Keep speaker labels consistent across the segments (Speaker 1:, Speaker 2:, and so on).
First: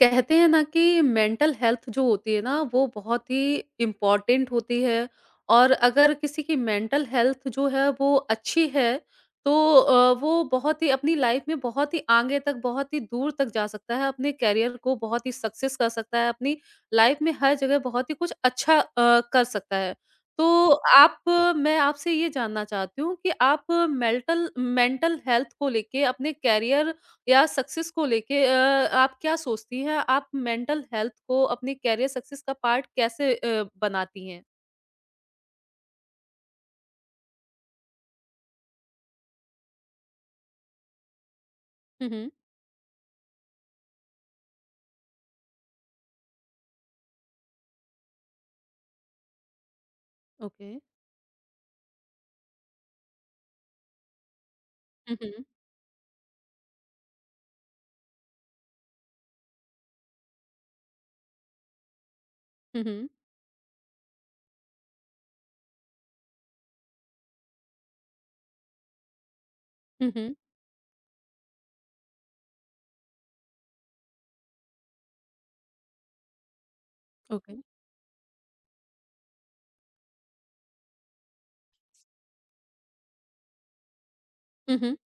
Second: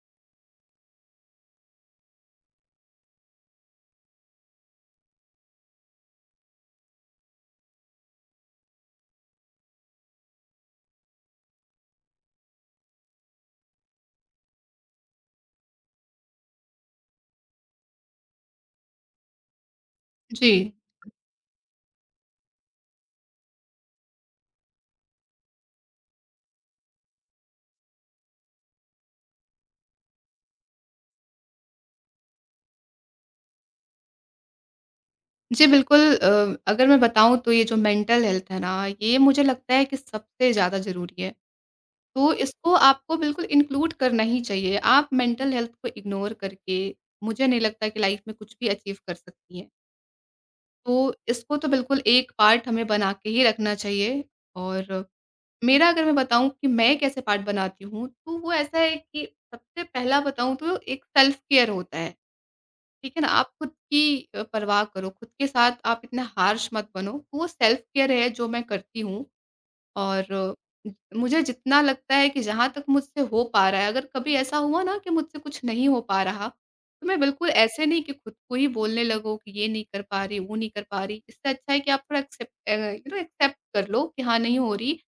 Speaker 1: कहते हैं ना कि मेंटल हेल्थ जो होती है ना वो बहुत ही इम्पोर्टेंट होती है। और अगर किसी की मेंटल हेल्थ जो है वो अच्छी है तो वो बहुत ही अपनी लाइफ में बहुत ही आगे तक बहुत ही दूर तक जा सकता है, अपने कैरियर को बहुत ही सक्सेस कर सकता है, अपनी लाइफ में हर जगह बहुत ही कुछ अच्छा कर सकता है। तो
Speaker 2: जी।
Speaker 1: आप मैं आपसे ये जानना चाहती हूँ कि आप मेंटल मेंटल हेल्थ को लेके अपने कैरियर या सक्सेस को लेके आप क्या सोचती हैं? आप मेंटल हेल्थ को अपने करियर सक्सेस का पार्ट कैसे बनाती हैं?
Speaker 2: जी, बिल्कुल, अगर मैं बताऊँ तो ये जो मेंटल हेल्थ है ना, ये मुझे लगता है कि सबसे ज़्यादा ज़रूरी है।
Speaker 1: हुँ, हुँ।
Speaker 2: तो इसको आपको बिल्कुल इंक्लूड करना ही चाहिए। आप मेंटल हेल्थ को इग्नोर करके मुझे नहीं लगता कि लाइफ़ में कुछ भी अचीव कर सकती हैं।
Speaker 1: ओके।
Speaker 2: तो इसको तो बिल्कुल एक पार्ट हमें बना के ही रखना चाहिए। और
Speaker 1: हुँ, हुँ।
Speaker 2: मेरा अगर मैं बताऊँ कि मैं कैसे पार्ट बनाती हूँ, तो वो ऐसा है कि सबसे पहला बताऊँ तो एक सेल्फ केयर होता है।
Speaker 1: हुँ, हुँ।
Speaker 2: ठीक है ना? आप खुद की परवाह करो, खुद के साथ आप इतना हार्श मत बनो। वो सेल्फ केयर है जो मैं करती हूँ।
Speaker 1: हुँ,
Speaker 2: और
Speaker 1: हुँ।
Speaker 2: मुझे जितना लगता है कि जहाँ तक मुझसे हो पा रहा है, अगर कभी ऐसा हुआ ना कि मुझसे कुछ नहीं हो पा रहा, तो मैं बिल्कुल
Speaker 1: ओके।
Speaker 2: ऐसे नहीं कि खुद को ही बोलने लगो कि ये नहीं कर पा रही, वो नहीं कर पा रही। इससे अच्छा है कि आप थोड़ा एक्सेप्ट, एक्सेप्ट कर लो कि हाँ, नहीं हो
Speaker 1: हुँ, हुँ।
Speaker 2: रही।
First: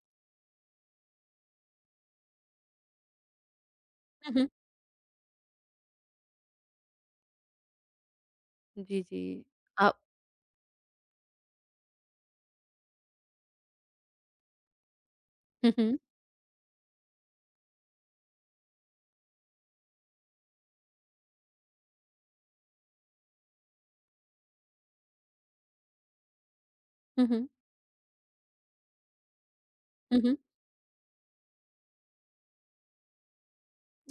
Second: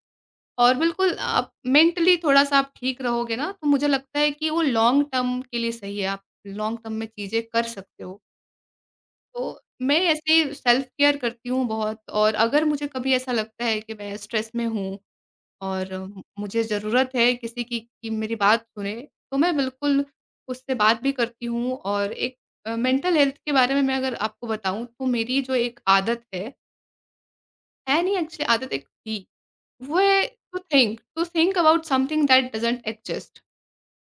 Speaker 2: और बिल्कुल आप मेंटली थोड़ा-सा आप ठीक रहोगे ना, तो मुझे लगता है
Speaker 1: हुँ, हुँ।
Speaker 2: कि वो लॉन्ग टर्म के लिए सही है। आप लॉन्ग टर्म में चीज़ें कर सकते हो।
Speaker 1: जी, जी।
Speaker 2: तो
Speaker 1: आप
Speaker 2: मैं ऐसे सेल्फ केयर करती हूँ बहुत। और अगर मुझे कभी ऐसा लगता है कि मैं स्ट्रेस में हूँ
Speaker 1: हुँ,
Speaker 2: और
Speaker 1: हुँ।
Speaker 2: म मुझे ज़रूरत है किसी की कि मेरी बात सुने, तो मैं बिल्कुल उससे बात भी करती हूँ। और एक मेंटल हेल्थ के बारे में मैं अगर आपको बताऊँ तो मेरी जो एक आदत
Speaker 1: हुँ, हुँ।
Speaker 2: है नहीं, एक्चुअली आदत एक थी, वो
Speaker 1: हुँ,
Speaker 2: है
Speaker 1: हुँ।
Speaker 2: To think about something that doesn't exist.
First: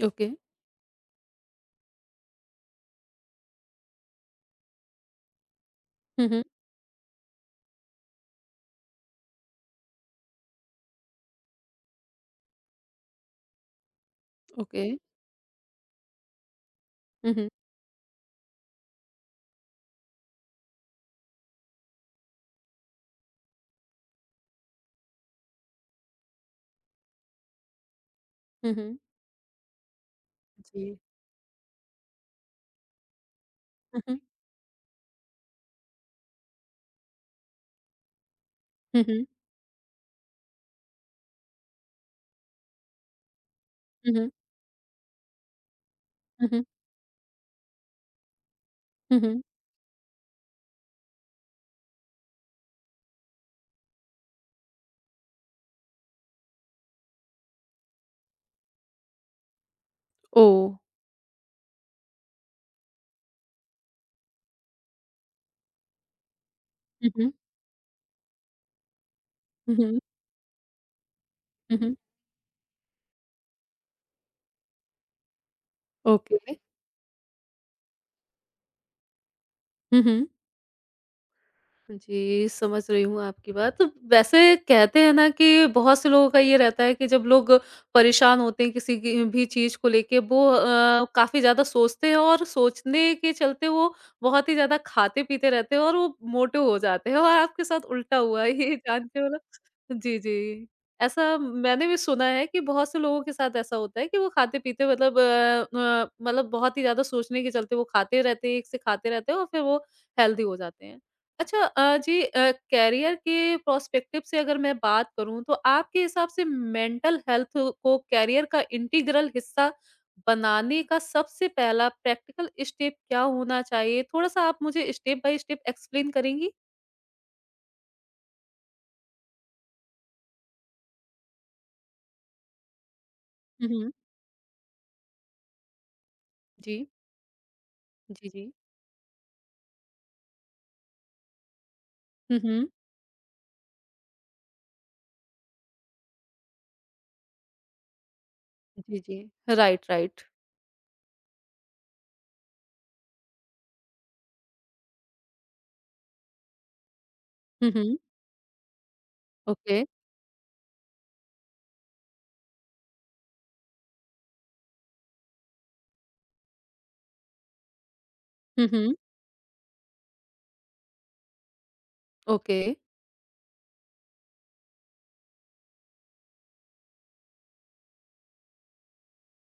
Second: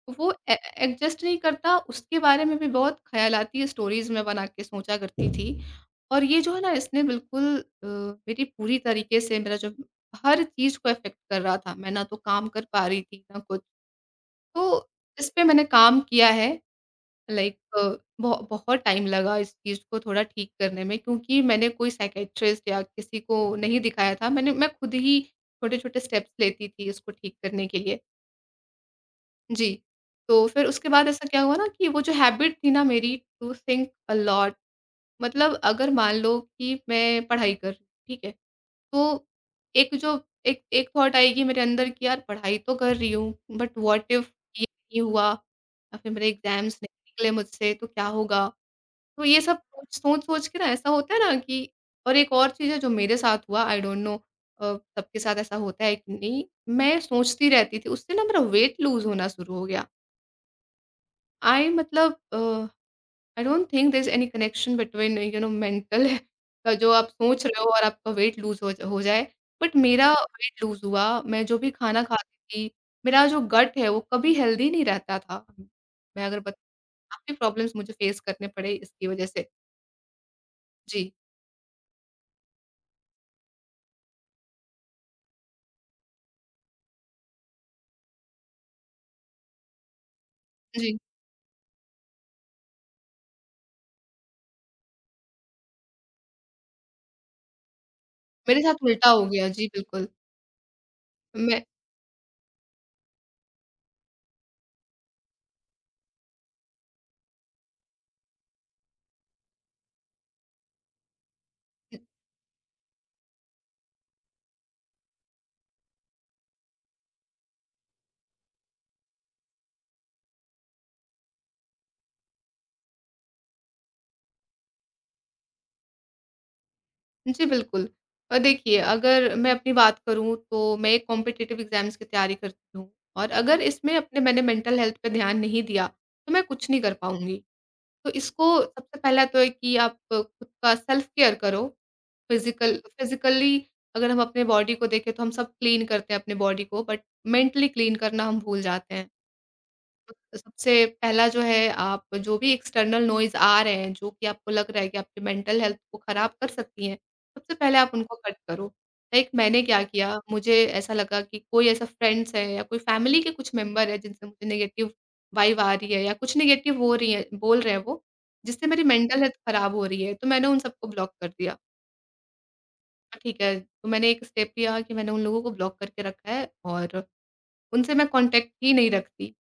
Speaker 1: Okay.
Speaker 2: वो ए एडजस्ट नहीं करता, उसके बारे में भी बहुत ख़यालाती स्टोरीज़ मैं बना के सोचा करती थी। और
Speaker 1: हुँ,
Speaker 2: ये
Speaker 1: हुँ।
Speaker 2: जो है ना, इसने बिल्कुल मेरी पूरी तरीके से मेरा जो हर चीज़ को अफ़ेक्ट कर रहा था। मैं ना तो काम कर पा रही थी, ना कुछ। तो
Speaker 1: ओके।
Speaker 2: इस पे मैंने काम किया है,
Speaker 1: हुँ, हुँ।
Speaker 2: लाइक बहुत टाइम लगा इस चीज़ को थोड़ा ठीक करने में, क्योंकि मैंने कोई साइकियाट्रिस्ट या किसी को नहीं दिखाया था। मैं खुद ही छोटे-छोटे स्टेप्स लेती थी इसको ठीक करने के लिए।
Speaker 1: हुँ, हुँ।
Speaker 2: जी। तो फिर उसके
Speaker 1: जी।
Speaker 2: बाद ऐसा क्या हुआ ना कि वो जो हैबिट थी ना मेरी, टू थिंक
Speaker 1: हुँ,
Speaker 2: अ
Speaker 1: हुँ।
Speaker 2: लॉट। मतलब अगर मान लो कि मैं पढ़ाई कर रही हूँ, ठीक है?
Speaker 1: हुँ, हुँ।
Speaker 2: तो एक जो एक एक थॉट आएगी मेरे अंदर कि यार पढ़ाई तो कर रही हूँ, बट व्हाट
Speaker 1: हुँ, हुँ।
Speaker 2: इफ ये नहीं हुआ या फिर मेरे
Speaker 1: हुँ, हुँ।
Speaker 2: एग्ज़ाम्स नहीं निकले मुझसे तो क्या होगा?
Speaker 1: हुँ,
Speaker 2: तो ये
Speaker 1: हुँ।
Speaker 2: सब सोच सोच-सोच के ना ऐसा होता है ना कि, और एक और चीज़ है जो मेरे साथ हुआ, आई डोंट नो, अ, सबके साथ ऐसा होता है कि नहीं, मैं सोचती रहती थी, उससे ना मेरा वेट लूज़ होना शुरू हो गया।
Speaker 1: ओह!
Speaker 2: I मतलब, I don't think there is any connection between mental का, जो आप
Speaker 1: हुँ, हुँ।
Speaker 2: सोच रहे हो और आपका वेट लूज़ हो जाए।
Speaker 1: हुँ,
Speaker 2: बट
Speaker 1: हुँ।
Speaker 2: मेरा वेट लूज़ हुआ, मैं जो भी
Speaker 1: हुँ, हुँ।
Speaker 2: खाना खाती थी, मेरा जो गट है वो कभी हेल्दी नहीं रहता था। मैं
Speaker 1: ओके।
Speaker 2: अगर बत काफ़ी प्रॉब्लम्स मुझे फेस करने पड़े इसकी वज़ह से।
Speaker 1: हुँ, हुँ।
Speaker 2: जी,
Speaker 1: जी, समझ रही हूँ आपकी बात। तो वैसे कहते हैं ना कि बहुत से लोगों का ये रहता है कि जब लोग परेशान होते हैं किसी की भी चीज़ को लेके, वो
Speaker 2: जी।
Speaker 1: काफ़ी ज़्यादा सोचते हैं और सोचने के चलते वो बहुत ही ज़्यादा खाते-पीते रहते हैं और वो मोटे हो जाते हैं, और आपके साथ उल्टा हुआ है
Speaker 2: मेरे
Speaker 1: ये
Speaker 2: साथ
Speaker 1: जान
Speaker 2: उल्टा
Speaker 1: के
Speaker 2: हो
Speaker 1: मतलब।
Speaker 2: गया। जी, बिल्कुल।
Speaker 1: जी, जी। ऐसा
Speaker 2: मैं
Speaker 1: मैंने भी सुना है कि बहुत से लोगों के साथ ऐसा होता है कि वो खाते-पीते मतलब मतलब बहुत ही ज़्यादा सोचने के चलते वो खाते रहते हैं, एक से खाते रहते हैं और फिर वो हेल्दी हो जाते हैं। अच्छा, जी, कैरियर के प्रोस्पेक्टिव से अगर मैं बात करूँ तो आपके हिसाब से मेंटल हेल्थ को कैरियर का इंटीग्रल हिस्सा बनाने का सबसे पहला प्रैक्टिकल स्टेप क्या होना चाहिए? थोड़ा-सा आप मुझे स्टेप बाय स्टेप एक्सप्लेन करेंगी?
Speaker 2: जी, बिल्कुल। देखिए, अगर मैं अपनी बात करूँ तो मैं कॉम्पिटिटिव एग्ज़ाम्स की तैयारी करती हूँ, और अगर
Speaker 1: हुँ, हुँ।
Speaker 2: इसमें अपने मैंने मेंटल हेल्थ पे ध्यान नहीं दिया, तो मैं कुछ
Speaker 1: जी।
Speaker 2: नहीं कर पाऊँगी। तो
Speaker 1: जी,
Speaker 2: इसको
Speaker 1: जी।
Speaker 2: सबसे पहला तो है कि आप खुद का सेल्फ केयर करो।
Speaker 1: हुँ, हुँ।
Speaker 2: फिज़िकली अगर हम अपने बॉडी को देखें तो हम सब क्लीन करते हैं अपने बॉडी को, बट मेंटली क्लीन करना हम भूल जाते
Speaker 1: जी,
Speaker 2: हैं।
Speaker 1: जी। Right, right.
Speaker 2: तो सबसे पहला जो है, आप जो भी एक्सटर्नल नॉइज़ आ रहे हैं, जो कि आपको लग रहा है कि आपकी मेंटल हेल्थ को ख़राब कर सकती हैं, सबसे
Speaker 1: हुँ,
Speaker 2: पहले आप
Speaker 1: हुँ।
Speaker 2: उनको कट करो। लाइक मैंने
Speaker 1: ओके।
Speaker 2: क्या किया, मुझे ऐसा लगा कि कोई ऐसा फ्रेंड्स है या कोई फैमिली के कुछ मेंबर है जिनसे मुझे नेगेटिव वाइब आ रही है, या कुछ नेगेटिव हो रही है बोल रहे हैं वो,
Speaker 1: हुँ,
Speaker 2: जिससे मेरी
Speaker 1: हुँ।
Speaker 2: मेंटल हेल्थ ख़राब हो रही है, तो मैंने उन सबको ब्लॉक कर दिया।
Speaker 1: ओके,
Speaker 2: हाँ, ठीक है, तो मैंने एक स्टेप लिया कि मैंने उन लोगों को ब्लॉक करके रखा है और उनसे मैं कॉन्टैक्ट ही नहीं रखती।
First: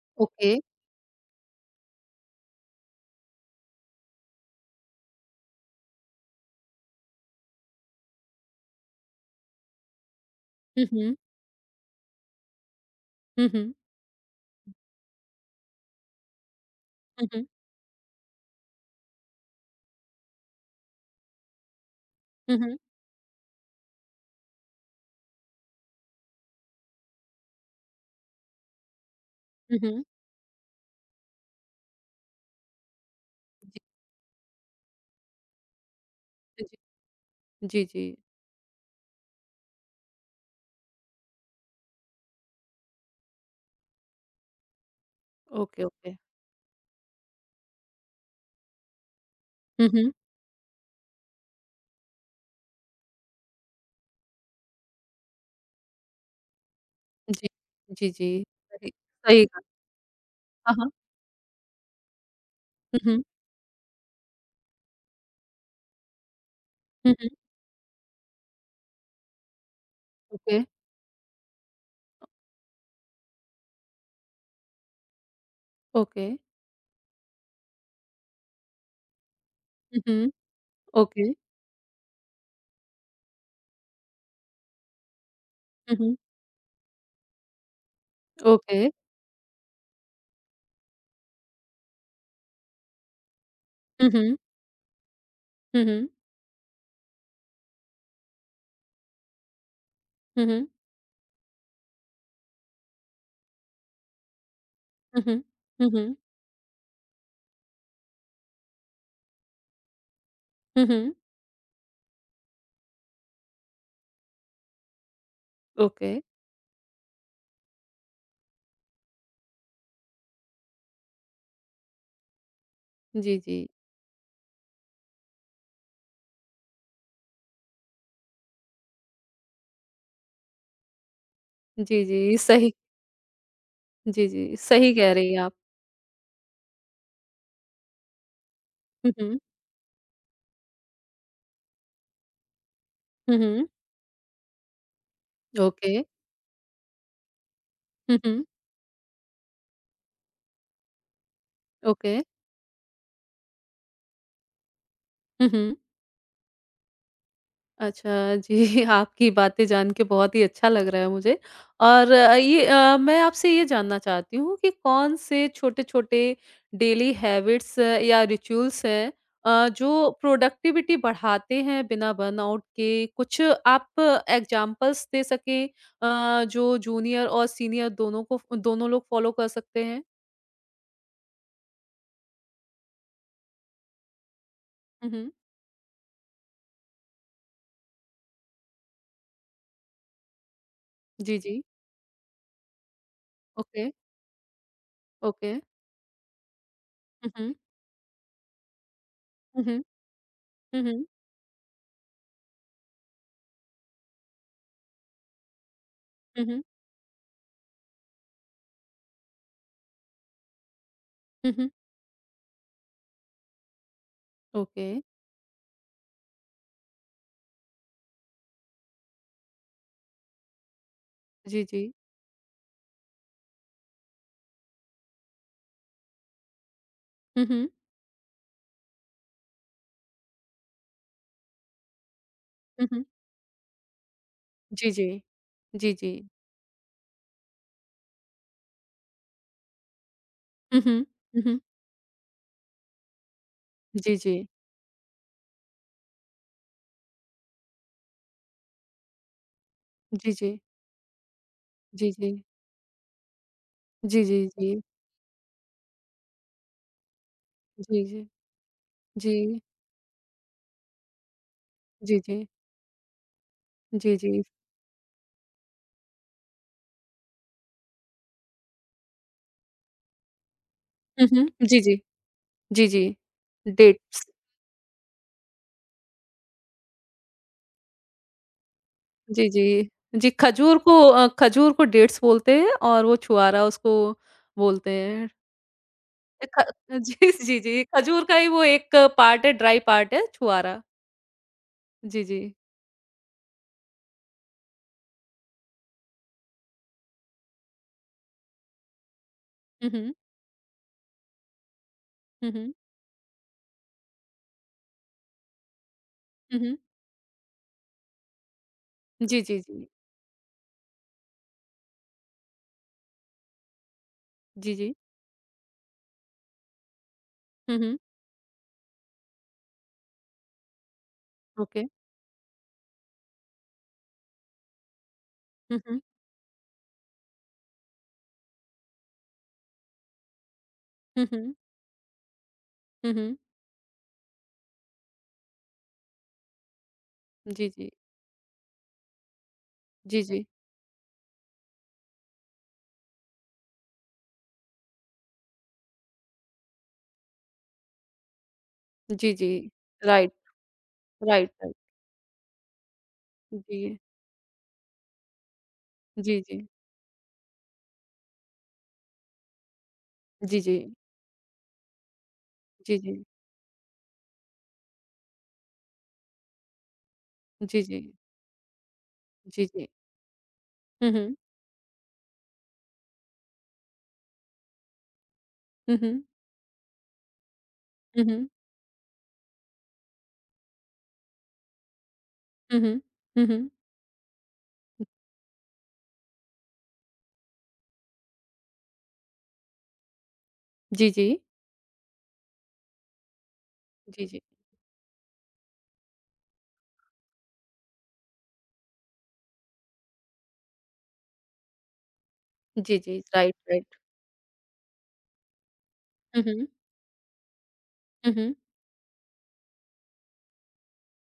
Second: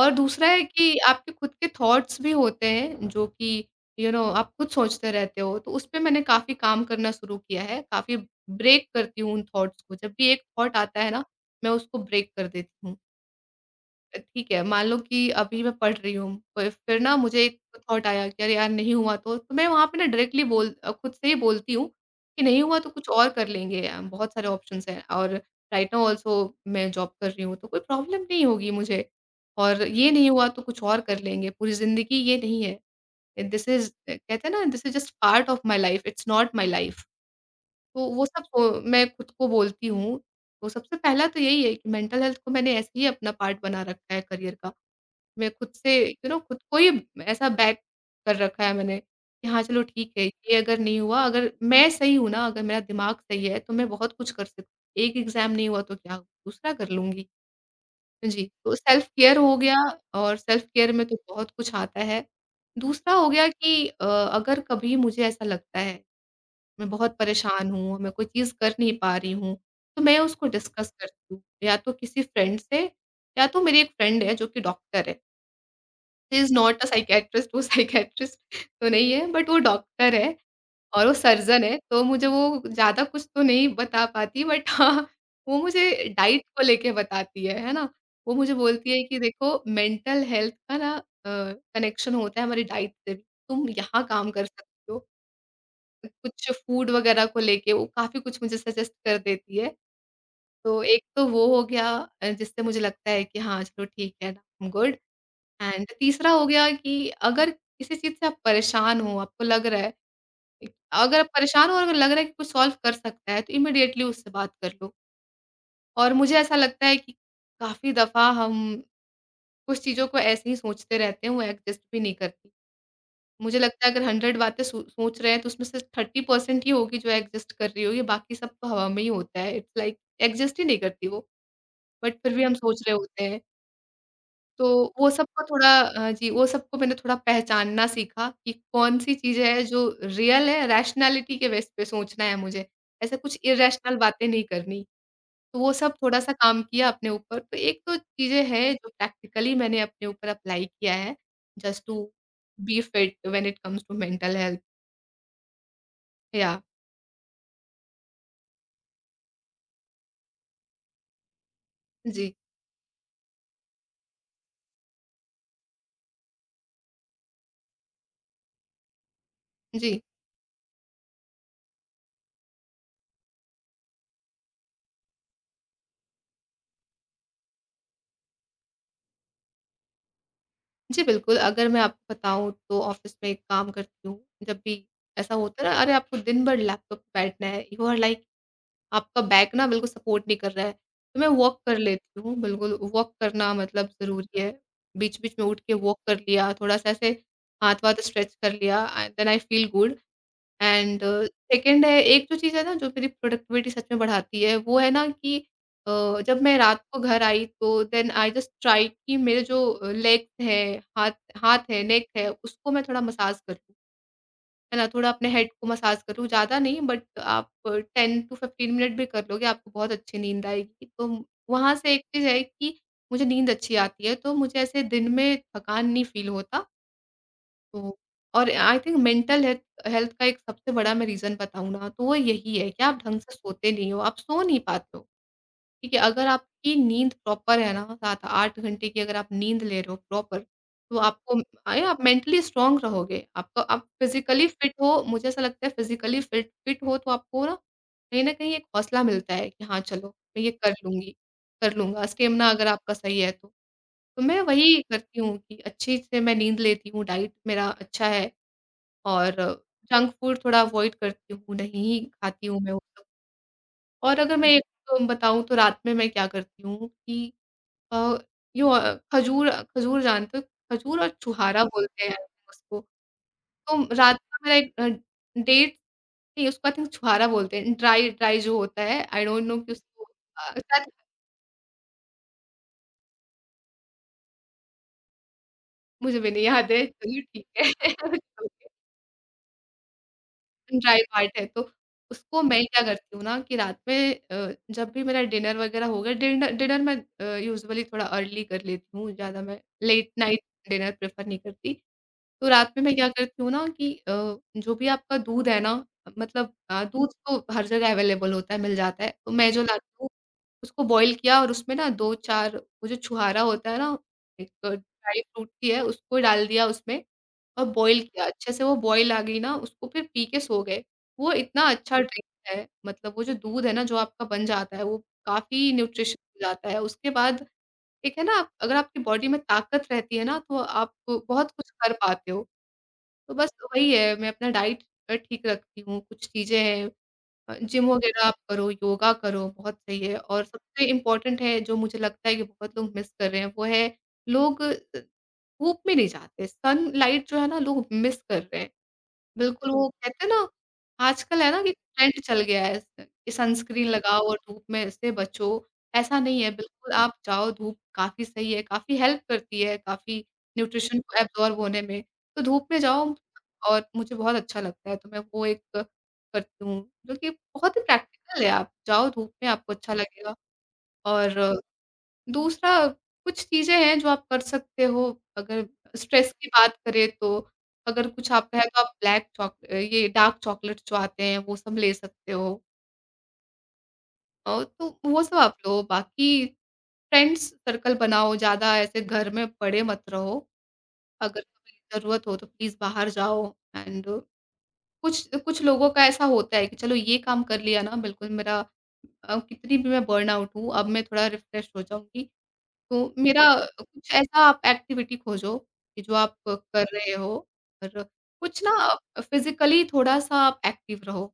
Speaker 2: और दूसरा
Speaker 1: ओके।
Speaker 2: है कि आपके खुद के थॉट्स भी होते हैं, जो कि, आप खुद सोचते रहते हो, तो उस पे मैंने काफ़ी काम करना शुरू किया है, काफ़ी ब्रेक करती हूँ उन थॉट्स को। जब भी एक थॉट
Speaker 1: हुँ,
Speaker 2: आता है
Speaker 1: हुँ।
Speaker 2: ना, मैं उसको ब्रेक कर देती हूँ।
Speaker 1: हुँ, हुँ।
Speaker 2: ठीक है, मान लो कि अभी मैं पढ़ रही हूँ, फ फिर ना
Speaker 1: हुँ,
Speaker 2: मुझे
Speaker 1: हुँ।
Speaker 2: एक थॉट आया कि अरे यार नहीं हुआ तो मैं वहाँ पे ना डायरेक्टली खुद से ही बोलती हूँ कि
Speaker 1: हुँ,
Speaker 2: नहीं
Speaker 1: हुँ।
Speaker 2: हुआ तो कुछ और कर लेंगे, बहुत सारे ऑप्शंस हैं। और राइट नाउ ऑल्सो मैं जॉब कर रही हूँ, तो कोई प्रॉब्लम नहीं होगी मुझे,
Speaker 1: हुँ,
Speaker 2: और
Speaker 1: हुँ।
Speaker 2: ये नहीं हुआ तो कुछ और कर लेंगे, पूरी ज़िंदगी ये नहीं है।
Speaker 1: जी,
Speaker 2: कहते हैं ना, this is just part of my life, it's not my life.
Speaker 1: जी, जी, जी।
Speaker 2: तो वो सब मैं खुद को बोलती हूँ। तो सबसे पहला तो यही है कि मेंटल हेल्थ को मैंने ऐसे ही अपना पार्ट बना रखा है करियर का। मैं खुद
Speaker 1: ओके,
Speaker 2: से,
Speaker 1: ओके।
Speaker 2: खुद को ही ऐसा बैक कर रखा है मैंने कि हाँ, चलो
Speaker 1: हुँ, हुँ।
Speaker 2: ठीक है, ये अगर नहीं हुआ, अगर मैं सही हूँ ना, अगर मेरा दिमाग सही है, तो मैं बहुत कुछ कर सक एक एग्ज़ाम नहीं हुआ तो क्या हुआ, दूसरा कर लूँगी।
Speaker 1: जी, जी,
Speaker 2: हाँ
Speaker 1: जी।
Speaker 2: जी, तो
Speaker 1: सही
Speaker 2: सेल्फ केयर
Speaker 1: सही
Speaker 2: हो
Speaker 1: कहा।
Speaker 2: गया। और सेल्फ
Speaker 1: हाँ, हाँ।
Speaker 2: केयर में तो बहुत कुछ आता है।
Speaker 1: हुँ,
Speaker 2: दूसरा
Speaker 1: हुँ।
Speaker 2: हो गया कि, अगर कभी मुझे ऐसा लगता है, मैं
Speaker 1: हुँ,
Speaker 2: बहुत
Speaker 1: हुँ।
Speaker 2: परेशान हूँ, मैं कोई चीज़ कर नहीं पा रही हूँ, तो मैं उसको
Speaker 1: ओके,
Speaker 2: डिस्कस करती हूँ, या तो किसी फ्रेंड से, या तो मेरी एक फ्रेंड है जो कि डॉक्टर है।
Speaker 1: Okay.
Speaker 2: He is not a psychiatrist, वो साइकियाट्रिस्ट तो नहीं है, बट वो
Speaker 1: हुँ,
Speaker 2: डॉक्टर है
Speaker 1: हुँ।
Speaker 2: और वो
Speaker 1: ओके।
Speaker 2: सर्जन है, तो मुझे वो ज़्यादा कुछ तो नहीं बता पाती, बट हाँ, वो मुझे
Speaker 1: हुँ, हुँ।
Speaker 2: डाइट को लेके बताती है ना? वो मुझे
Speaker 1: ओके।
Speaker 2: बोलती है कि देखो, मेंटल हेल्थ का ना कनेक्शन होता है हमारी डाइट से भी, तुम यहाँ
Speaker 1: हुँ,
Speaker 2: काम
Speaker 1: हुँ।
Speaker 2: कर सकती हो।
Speaker 1: हुँ, हुँ।
Speaker 2: कुछ फूड वगैरह को लेके वो काफ़ी कुछ मुझे सजेस्ट कर देती है।
Speaker 1: हुँ, हुँ।
Speaker 2: तो एक तो वो हो गया, जिससे मुझे लगता है कि हाँ, चलो ठीक है ना, आई एम गुड।
Speaker 1: हुँ, हुँ। हुँ,
Speaker 2: एंड
Speaker 1: हुँ।
Speaker 2: तीसरा हो गया कि, अगर किसी चीज़ से आप परेशान हो, आपको लग रहा है,
Speaker 1: हुँ, हुँ।
Speaker 2: अगर आप परेशान हो और अगर लग रहा है कि कुछ सॉल्व कर सकता है, तो इमीडिएटली उससे बात कर लो।
Speaker 1: ओके।
Speaker 2: और मुझे ऐसा लगता है कि काफ़ी दफ़ा हम कुछ चीज़ों को ऐसे ही सोचते रहते हैं, वो एग्ज़िस्ट भी नहीं करती।
Speaker 1: जी,
Speaker 2: मुझे
Speaker 1: जी।
Speaker 2: लगता है अगर 100 बातें सोच रहे हैं, तो उसमें से 30% ही होगी जो एग्ज़िस्ट कर रही होगी, बाकी सब तो हवा में ही होता है। इट्स लाइक एग्ज़िस्ट ही नहीं करती वो,
Speaker 1: जी,
Speaker 2: बट फिर
Speaker 1: जी।
Speaker 2: भी हम
Speaker 1: सही
Speaker 2: सोच रहे होते हैं।
Speaker 1: जी, जी।
Speaker 2: तो
Speaker 1: सही
Speaker 2: वो
Speaker 1: कह रही हैं
Speaker 2: सबको
Speaker 1: आप।
Speaker 2: थोड़ा जी, वो सबको मैंने थोड़ा पहचानना सीखा कि
Speaker 1: हुँ,
Speaker 2: कौन-सी
Speaker 1: हुँ।
Speaker 2: चीज़ें हैं जो रियल है, रैशनैलिटी के बेस पे सोचना है मुझे। ऐसे
Speaker 1: हुँ,
Speaker 2: कुछ
Speaker 1: हुँ।
Speaker 2: इरैशनल बातें नहीं करनी। तो वो
Speaker 1: ओके।
Speaker 2: सब थोड़ा-सा काम किया अपने ऊपर। तो एक तो
Speaker 1: हुँ,
Speaker 2: चीज़ें
Speaker 1: हुँ।
Speaker 2: हैं जो प्रैक्टिकली मैंने अपने ऊपर अप्लाई किया है, just to
Speaker 1: okay.
Speaker 2: Be fit when it comes to mental health.
Speaker 1: हुँ, हुँ।
Speaker 2: या
Speaker 1: अच्छा, जी। आपकी बातें जान के बहुत ही अच्छा लग रहा है मुझे, और
Speaker 2: जी,
Speaker 1: मैं आपसे ये जानना चाहती हूँ कि कौन से छोटे-छोटे डेली हैबिट्स या रिचुअल्स हैं जो
Speaker 2: जी।
Speaker 1: प्रोडक्टिविटी बढ़ाते हैं बिना बर्नआउट के? कुछ आप एग्ज़ाम्पल्स दे सकें जो जूनियर और सीनियर दोनों को, दोनों लोग फॉलो कर सकते हैं?
Speaker 2: जी, बिल्कुल, अगर मैं आपको बताऊँ तो ऑफ़िस में एक काम करती हूँ, जब भी
Speaker 1: हुँ, हुँ।
Speaker 2: ऐसा होता है ना, "अरे! आपको दिन भर लैपटॉप पे बैठना है।" यू आर लाइक आपका बैक ना बिल्कुल सपोर्ट नहीं कर रहा है। तो मैं
Speaker 1: जी,
Speaker 2: वॉक
Speaker 1: जी।
Speaker 2: कर लेती हूँ, बिल्कुल वॉक करना
Speaker 1: ओके,
Speaker 2: मतलब ज़रूरी है। बीच-बीच में
Speaker 1: ओके।
Speaker 2: उठ के वॉक कर लिया, थोड़ा-सा ऐसे
Speaker 1: हुँ, हुँ।
Speaker 2: हाथ-वाथ स्ट्रेच कर लिया एंड देन आई
Speaker 1: हुँ,
Speaker 2: फील
Speaker 1: हुँ।
Speaker 2: गुड
Speaker 1: हुँ,
Speaker 2: एंड
Speaker 1: हुँ।
Speaker 2: सेकंड है एक जो चीज़ है ना जो मेरी प्रोडक्टिविटी सच में बढ़ाती है, वो है ना कि अ, जब
Speaker 1: हुँ,
Speaker 2: मैं
Speaker 1: हुँ।
Speaker 2: रात को घर आई तो देन आई जस्ट ट्राइड कि मेरे जो लेग्स हैं, हाथ
Speaker 1: हुँ, हुँ।
Speaker 2: हाथ है, नेक है, उसको मैं थोड़ा मसाज कर लूँ। है ना,
Speaker 1: ओके।
Speaker 2: थोड़ा अपने हेड को मसाज करो, ज़्यादा नहीं बट आप 10 टू 15 मिनट भी कर लोगे, आपको बहुत अच्छी नींद आएगी। तो
Speaker 1: जी,
Speaker 2: वहाँ
Speaker 1: जी।
Speaker 2: से एक चीज़ है कि मुझे नींद अच्छी आती है, तो मुझे ऐसे दिन में थकान नहीं फ़ील होता।
Speaker 1: हुँ, हुँ।
Speaker 2: तो और I think mental health health का एक सबसे बड़ा मैं रीज़न बताऊँ ना, तो वो यही है कि
Speaker 1: हुँ,
Speaker 2: आप
Speaker 1: हुँ।
Speaker 2: ढंग से सोते नहीं हो, आप सो नहीं
Speaker 1: जी,
Speaker 2: पाते हो।
Speaker 1: जी। जी,
Speaker 2: ठीक है,
Speaker 1: जी।
Speaker 2: अगर आपकी नींद प्रॉपर है ना 7-8 घंटे की अगर आप नींद ले रहे हो प्रॉपर,
Speaker 1: हुँ,
Speaker 2: तो
Speaker 1: हुँ।
Speaker 2: आपको
Speaker 1: हुँ, हुँ।
Speaker 2: अरे, आप मेंटली स्ट्रॉन्ग रहोगे। आपका आप
Speaker 1: जी, जी।
Speaker 2: फिज़िकली फिट हो मुझे ऐसा लगता है फिज़िकली फिट फिट हो तो आपको ना, कहीं न कहीं एक हौसला मिलता है कि हाँ, चलो
Speaker 1: जी,
Speaker 2: मैं ये
Speaker 1: जी।
Speaker 2: कर लूँगी कर लूँगा।
Speaker 1: जी, जी।
Speaker 2: स्टेमिना अगर आपका सही है तो। तो
Speaker 1: जी,
Speaker 2: मैं
Speaker 1: जी, जी।
Speaker 2: वही करती हूँ कि अच्छे से मैं नींद लेती हूँ, डाइट मेरा
Speaker 1: जी,
Speaker 2: अच्छा
Speaker 1: जी।
Speaker 2: है और
Speaker 1: जी।
Speaker 2: जंक फूड थोड़ा अवॉइड करती हूँ, नहीं ही
Speaker 1: जी, जी।
Speaker 2: खाती हूँ मैं वो सब।
Speaker 1: जी,
Speaker 2: और अगर
Speaker 1: जी।
Speaker 2: मैं एक बताऊँ तो रात में मैं क्या करती हूँ कि अ, यो अ, खजूर खजूर जानते हो? खजूर और
Speaker 1: हुँ,
Speaker 2: छुहारा
Speaker 1: हुँ।
Speaker 2: हुँ।
Speaker 1: जी, जी।
Speaker 2: बोलते हैं उसको।
Speaker 1: जी, जी।
Speaker 2: तो रात
Speaker 1: डेट्स।
Speaker 2: का मेरा एक डेट नहीं उसको आई थिंक छुहारा बोलते हैं, ड्राई ड्राई जो होता है, आई डोंट
Speaker 1: जी,
Speaker 2: नो कि
Speaker 1: जी।
Speaker 2: उसको
Speaker 1: जी, खजूर
Speaker 2: शायद
Speaker 1: को खजूर को डेट्स बोलते हैं और वो छुआरा उसको बोलते हैं।
Speaker 2: मुझे भी नहीं
Speaker 1: अ, ख
Speaker 2: याद है, चलिए
Speaker 1: जी,
Speaker 2: ठीक
Speaker 1: जी, जी।
Speaker 2: है।
Speaker 1: खजूर का ही वो एक पार्ट है, ड्राई पार्ट है छुआरा।
Speaker 2: ड्राई पार्ट है तो
Speaker 1: जी, जी।
Speaker 2: उसको मैं क्या करती हूँ ना कि रात में जब भी मेरा डिनर वगैरह हो गया डिनर डिनर मैं यूजुअली थोड़ा अर्ली कर लेती हूँ, ज़्यादा मैं
Speaker 1: हुँ,
Speaker 2: लेट
Speaker 1: हुँ।
Speaker 2: नाइट डिनर प्रेफ़र नहीं करती। तो
Speaker 1: हुँ, हुँ।
Speaker 2: रात में मैं क्या करती हूँ ना कि जो भी आपका दूध है ना मतलब
Speaker 1: हुँ, हुँ।
Speaker 2: दूध तो हर जगह अवेलेबल होता है, मिल जाता है। तो
Speaker 1: जी,
Speaker 2: मैं
Speaker 1: जी,
Speaker 2: जो
Speaker 1: जी।
Speaker 2: लाती हूँ उसको बॉयल किया और उसमें ना 2-4 वो जो छुहारा होता है ना, एक
Speaker 1: जी, जी।
Speaker 2: ड्राई फ्रूट की है उसको डाल दिया उसमें और
Speaker 1: हुँ, हुँ।
Speaker 2: बॉयल किया। अच्छे से वो बॉयल आ गई ना उसको फिर पी के सो गए। वो इतना
Speaker 1: ओके।
Speaker 2: अच्छा ड्रिंक है मतलब वो जो दूध है ना जो आपका बन जाता है वो काफ़ी
Speaker 1: हुँ, हुँ।
Speaker 2: न्यूट्रिशन हो जाता है। उसके बाद एक है ना आप- अगर आपकी बॉडी में ताकत रहती है ना तो आप
Speaker 1: हुँ,
Speaker 2: बहुत
Speaker 1: हुँ।
Speaker 2: कुछ कर पाते हो।
Speaker 1: हुँ,
Speaker 2: तो
Speaker 1: हुँ।
Speaker 2: बस वही है, मैं अपना डाइट ठीक रखती हूँ, कुछ चीज़ें हैं
Speaker 1: जी, जी।
Speaker 2: जिम वगैरह आप करो, योगा करो, बहुत सही है
Speaker 1: जी,
Speaker 2: और
Speaker 1: जी।
Speaker 2: सबसे इम्पोर्टेंट है जो मुझे लगता है कि बहुत लोग मिस कर रहे हैं, वो है लोग धूप में नहीं जाते, सनलाइट जो है ना लोग मिस कर रहे हैं।
Speaker 1: जी, जी।
Speaker 2: बिल्कुल, वो कहते हैं
Speaker 1: राइट,
Speaker 2: ना, आजकल
Speaker 1: राइट,
Speaker 2: है ना कि
Speaker 1: राइट।
Speaker 2: ट्रेंड चल गया है स कि सनस्क्रीन
Speaker 1: जी।
Speaker 2: लगाओ और धूप में से बचो। ऐसा
Speaker 1: जी,
Speaker 2: नहीं है,
Speaker 1: जी।
Speaker 2: बिल्कुल आप जाओ धूप काफ़ी सही है, काफ़ी हेल्प करती है, काफ़ी
Speaker 1: जी, जी।
Speaker 2: न्यूट्रिशन को एब्ज़ॉर्ब होने में। तो धूप में
Speaker 1: जी,
Speaker 2: जाओ
Speaker 1: जी।
Speaker 2: और मुझे बहुत अच्छा लगता है, तो मैं वो एक करती हूँ, जो कि बहुत
Speaker 1: जी,
Speaker 2: ही
Speaker 1: जी।
Speaker 2: प्रैक्टिकल है। आप जाओ धूप में,
Speaker 1: जी,
Speaker 2: आपको
Speaker 1: जी।
Speaker 2: अच्छा लगेगा
Speaker 1: हुँ,
Speaker 2: और
Speaker 1: हुँ।
Speaker 2: दूसरा, कुछ चीज़ें हैं जो आप कर सकते हो, अगर
Speaker 1: हुँ, हुँ।
Speaker 2: स्ट्रेस की बात करें तो, अगर
Speaker 1: हुँ,
Speaker 2: कुछ
Speaker 1: हुँ।
Speaker 2: आपका है तो आप ब्लैक चॉक ये डार्क चॉकलेट जो आते हैं, वो सब ले सकते हो।
Speaker 1: हुँ, हुँ। हुँ, हुँ।
Speaker 2: और तो वो सब आप लो, बाकी फ्रेंड्स सर्कल बनाओ, ज़्यादा ऐसे घर में पड़े मत रहो।
Speaker 1: जी, जी।
Speaker 2: अगर कभी ज़रूरत हो तो प्लीज़ बाहर जाओ एंड
Speaker 1: जी, जी।
Speaker 2: कुछ कुछ लोगों का ऐसा होता है कि चलो ये काम कर लिया ना, बिल्कुल मेरा कितनी भी मैं बर्नआउट हूँ, अब मैं थोड़ा रिफ्रेश हो जाऊँगी।
Speaker 1: जी,
Speaker 2: तो
Speaker 1: जी।
Speaker 2: मेरा
Speaker 1: राइट, राइट।
Speaker 2: कुछ ऐसा आप एक्टिविटी खोजो, कि जो आप
Speaker 1: हुँ, हुँ।
Speaker 2: कर रहे हो और
Speaker 1: हुँ, हुँ।
Speaker 2: कुछ ना फ़िज़िकली थोड़ा-सा आप एक्टिव रहो।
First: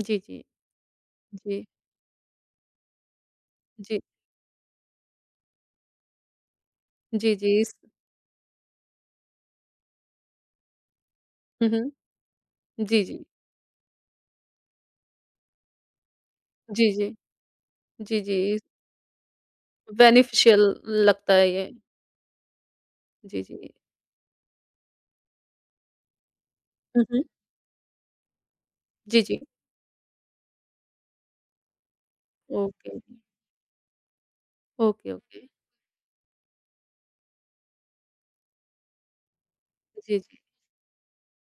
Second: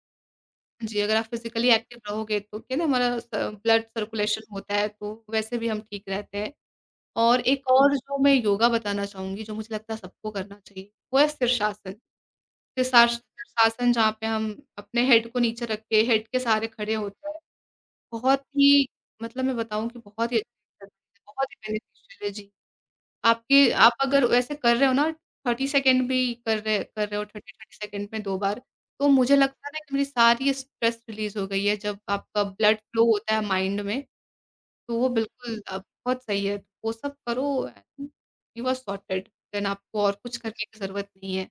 Speaker 1: जी, जी।
Speaker 2: जी, अगर आप
Speaker 1: जी।
Speaker 2: फ़िज़िकली एक्टिव रहोगे तो क्या ना हमारा स ब्लड
Speaker 1: जी।
Speaker 2: सर्कुलेशन होता है तो वैसे भी हम ठीक रहते हैं।
Speaker 1: जी,
Speaker 2: और
Speaker 1: जी।
Speaker 2: एक
Speaker 1: इस
Speaker 2: और जो मैं योगा बताना चाहूँगी जो मुझे लगता है सबको करना चाहिए, वो है
Speaker 1: हुँ,
Speaker 2: शीर्षासन।
Speaker 1: हुँ। जी, जी।
Speaker 2: शीर्षासन जहाँ पे हम अपने हेड को नीचे रख के हेड के सहारे
Speaker 1: जी,
Speaker 2: खड़े
Speaker 1: जी।
Speaker 2: होते हैं।
Speaker 1: जी, जी।
Speaker 2: बहुत ही मतलब मैं बताऊँ कि बहुत ही
Speaker 1: बेनिफिशियल
Speaker 2: अच्छा exercise है,
Speaker 1: लगता है
Speaker 2: बहुत ही
Speaker 1: ये।
Speaker 2: बेनिफिशियल है। जी।
Speaker 1: जी,
Speaker 2: आपके
Speaker 1: जी।
Speaker 2: आप अगर वैसे कर रहे हो ना 30 सेकंड भी कर रहे
Speaker 1: हुँ,
Speaker 2: कर रहे
Speaker 1: हुँ।
Speaker 2: हो 30-30 सेकंड में 2 बार, तो
Speaker 1: जी,
Speaker 2: मुझे
Speaker 1: जी।
Speaker 2: लगता है ना कि मेरी सारी स्ट्रेस रिलीज़ हो गई है। जब आपका ब्लड
Speaker 1: ओके।
Speaker 2: फ्लो होता है माइंड में, तो वो
Speaker 1: ओके, ओके।
Speaker 2: बिल्कुल बहुत सही है। वो सब करो and you are sorted then आपको और
Speaker 1: जी,
Speaker 2: कुछ
Speaker 1: जी।
Speaker 2: करने की ज़रूरत नहीं है।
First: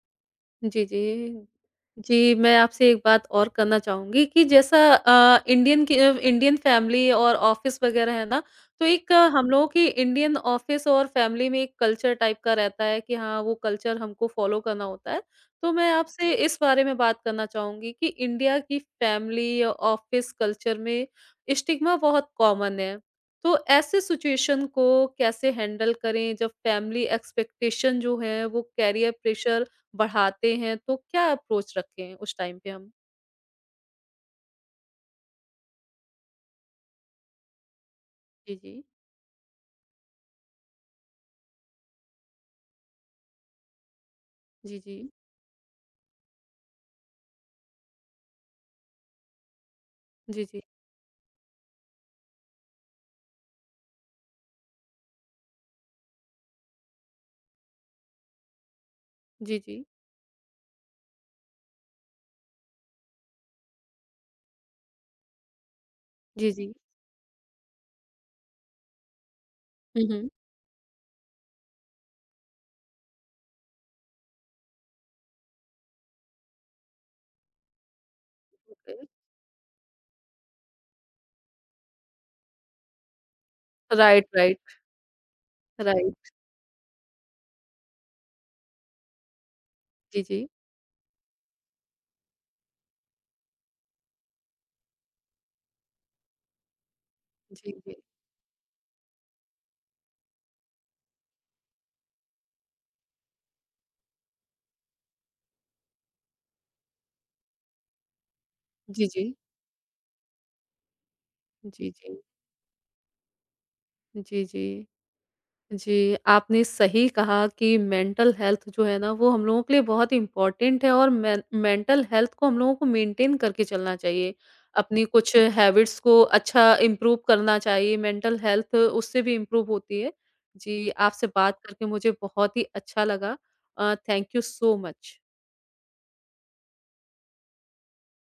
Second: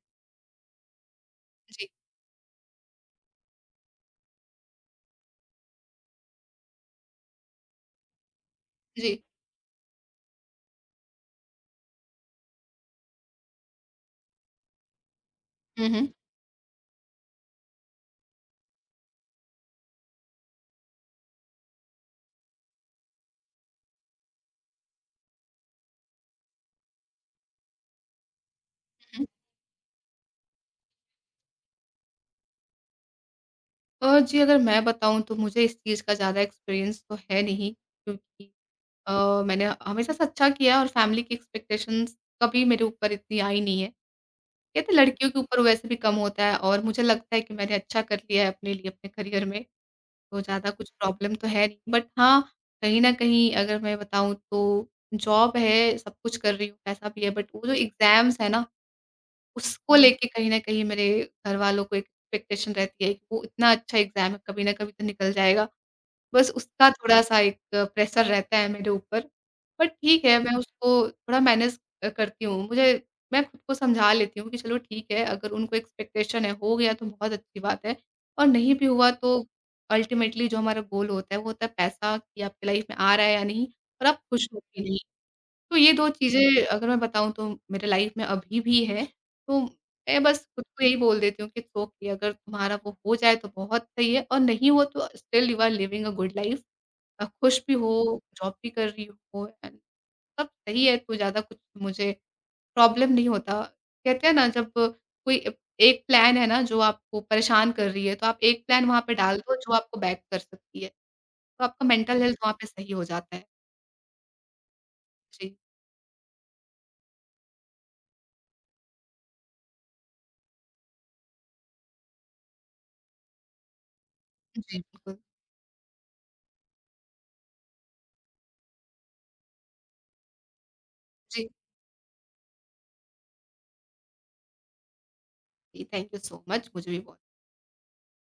Speaker 1: जी, जी।
Speaker 2: जी,
Speaker 1: जी, मैं आपसे एक बात और करना चाहूँगी कि जैसा इंडियन फैमिली और ऑफ़िस वग़ैरह है ना, तो
Speaker 2: जी।
Speaker 1: हम लोगों की इंडियन ऑफ़िस और फैमिली में एक कल्चर टाइप का रहता है कि हाँ, वो कल्चर हमको फ़ॉलो करना होता है। तो
Speaker 2: हुँ,
Speaker 1: मैं
Speaker 2: हुँ,
Speaker 1: आपसे इस बारे में बात करना चाहूँगी कि इंडिया की फैमिली, ऑफ़िस कल्चर में स्टिग्मा बहुत कॉमन है। तो ऐसे सिचुएशन को कैसे हैंडल करें जब फैमिली एक्सपेक्टेशन जो है वो करियर
Speaker 2: हुँ।
Speaker 1: प्रेशर बढ़ाते हैं, तो क्या अप्रोच रखें उस टाइम पे हम?
Speaker 2: जी अगर मैं बताऊँ तो मुझे इस चीज़ का ज़्यादा एक्सपीरियंस तो है नहीं क्योंकि
Speaker 1: जी, जी।
Speaker 2: अ, मैंने हमेशा से अच्छा किया और फैमिली की एक्सपेक्टेशंस कभी मेरे ऊपर इतनी आई नहीं है।
Speaker 1: जी,
Speaker 2: कहते
Speaker 1: जी।
Speaker 2: हैं, लड़कियों के ऊपर वैसे भी कम होता है और मुझे लगता है कि मैंने अच्छा कर लिया है अपने लिए अपने करियर में, तो
Speaker 1: जी, जी।
Speaker 2: ज़्यादा कुछ प्रॉब्लम तो है नहीं। बट हाँ, कहीं न कहीं अगर मैं बताऊँ तो जॉब है, सब कुछ कर रही हूँ, पैसा भी है बट वो जो एग्ज़ाम्स है ना,
Speaker 1: जी, जी।
Speaker 2: उसको हुँ। लेके कहीं न कहीं मेरे घर वालों को एक एक्सपेक्टेशन रहती है कि वो इतना अच्छा एग्ज़ाम है, कभी न कभी तो निकल जाएगा। बस
Speaker 1: जी, जी।
Speaker 2: उसका थोड़ा-सा एक प्रेशर रहता है मेरे ऊपर। पर
Speaker 1: हुँ,
Speaker 2: ठीक
Speaker 1: हुँ।
Speaker 2: है, मैं उसको थोड़ा मैनेज करती हूँ। मुझे मैं खुद को समझा लेती हूँ कि चलो ठीक है, अगर उनको एक्सपेक्टेशन है, हो गया तो बहुत अच्छी बात है और नहीं भी
Speaker 1: ओके।
Speaker 2: हुआ तो अल्टीमेटली जो हमारा गोल होता है, वो होता है पैसा कि आपकी लाइफ में आ रहा है या नहीं और आप
Speaker 1: राइट,
Speaker 2: खुश
Speaker 1: राइट,
Speaker 2: हो कि नहीं। तो ये 2
Speaker 1: राइट।
Speaker 2: चीज़ें अगर मैं बताऊँ तो मेरे लाइफ में अभी भी है। तो
Speaker 1: जी,
Speaker 2: मैं बस
Speaker 1: जी।
Speaker 2: खुद को यही बोल देती हूँ कि इट्स ओके अगर तुम्हारा वो हो जाए तो बहुत सही है और नहीं हुआ तो still you are living a good life. खुश
Speaker 1: जी,
Speaker 2: भी हो,
Speaker 1: जी।
Speaker 2: जॉब भी कर रही हो एंड सब सही है तो ज़्यादा कुछ मुझे प्रॉब्लम नहीं होता। कहते हैं ना जब कोई ए एक प्लान है ना जो आपको परेशान कर रही है तो आप एक प्लान वहाँ
Speaker 1: जी,
Speaker 2: पे
Speaker 1: जी।
Speaker 2: डाल दो जो आपको बैक कर सकती है। तो आपका
Speaker 1: जी, जी।
Speaker 2: मेंटल हेल्थ वहाँ पे सही हो जाता है।
Speaker 1: जी, जी।
Speaker 2: जी।
Speaker 1: जी, आपने सही कहा कि मेंटल हेल्थ जो है ना, वो हम लोगों के लिए बहुत इम्पोर्टेंट है, और मेंटल हेल्थ को हम लोगों को मेंटेन करके चलना चाहिए।
Speaker 2: जी,
Speaker 1: अपनी
Speaker 2: बिल्कुल।
Speaker 1: कुछ हैबिट्स को अच्छा इम्प्रूव करना चाहिए, मेंटल हेल्थ उससे भी इम्प्रूव होती है। जी, आपसे
Speaker 2: जी।
Speaker 1: बात करके मुझे बहुत ही अच्छा लगा। Thank you so much.
Speaker 2: जी, थैंक यू सो मच। मुझे भी बहुत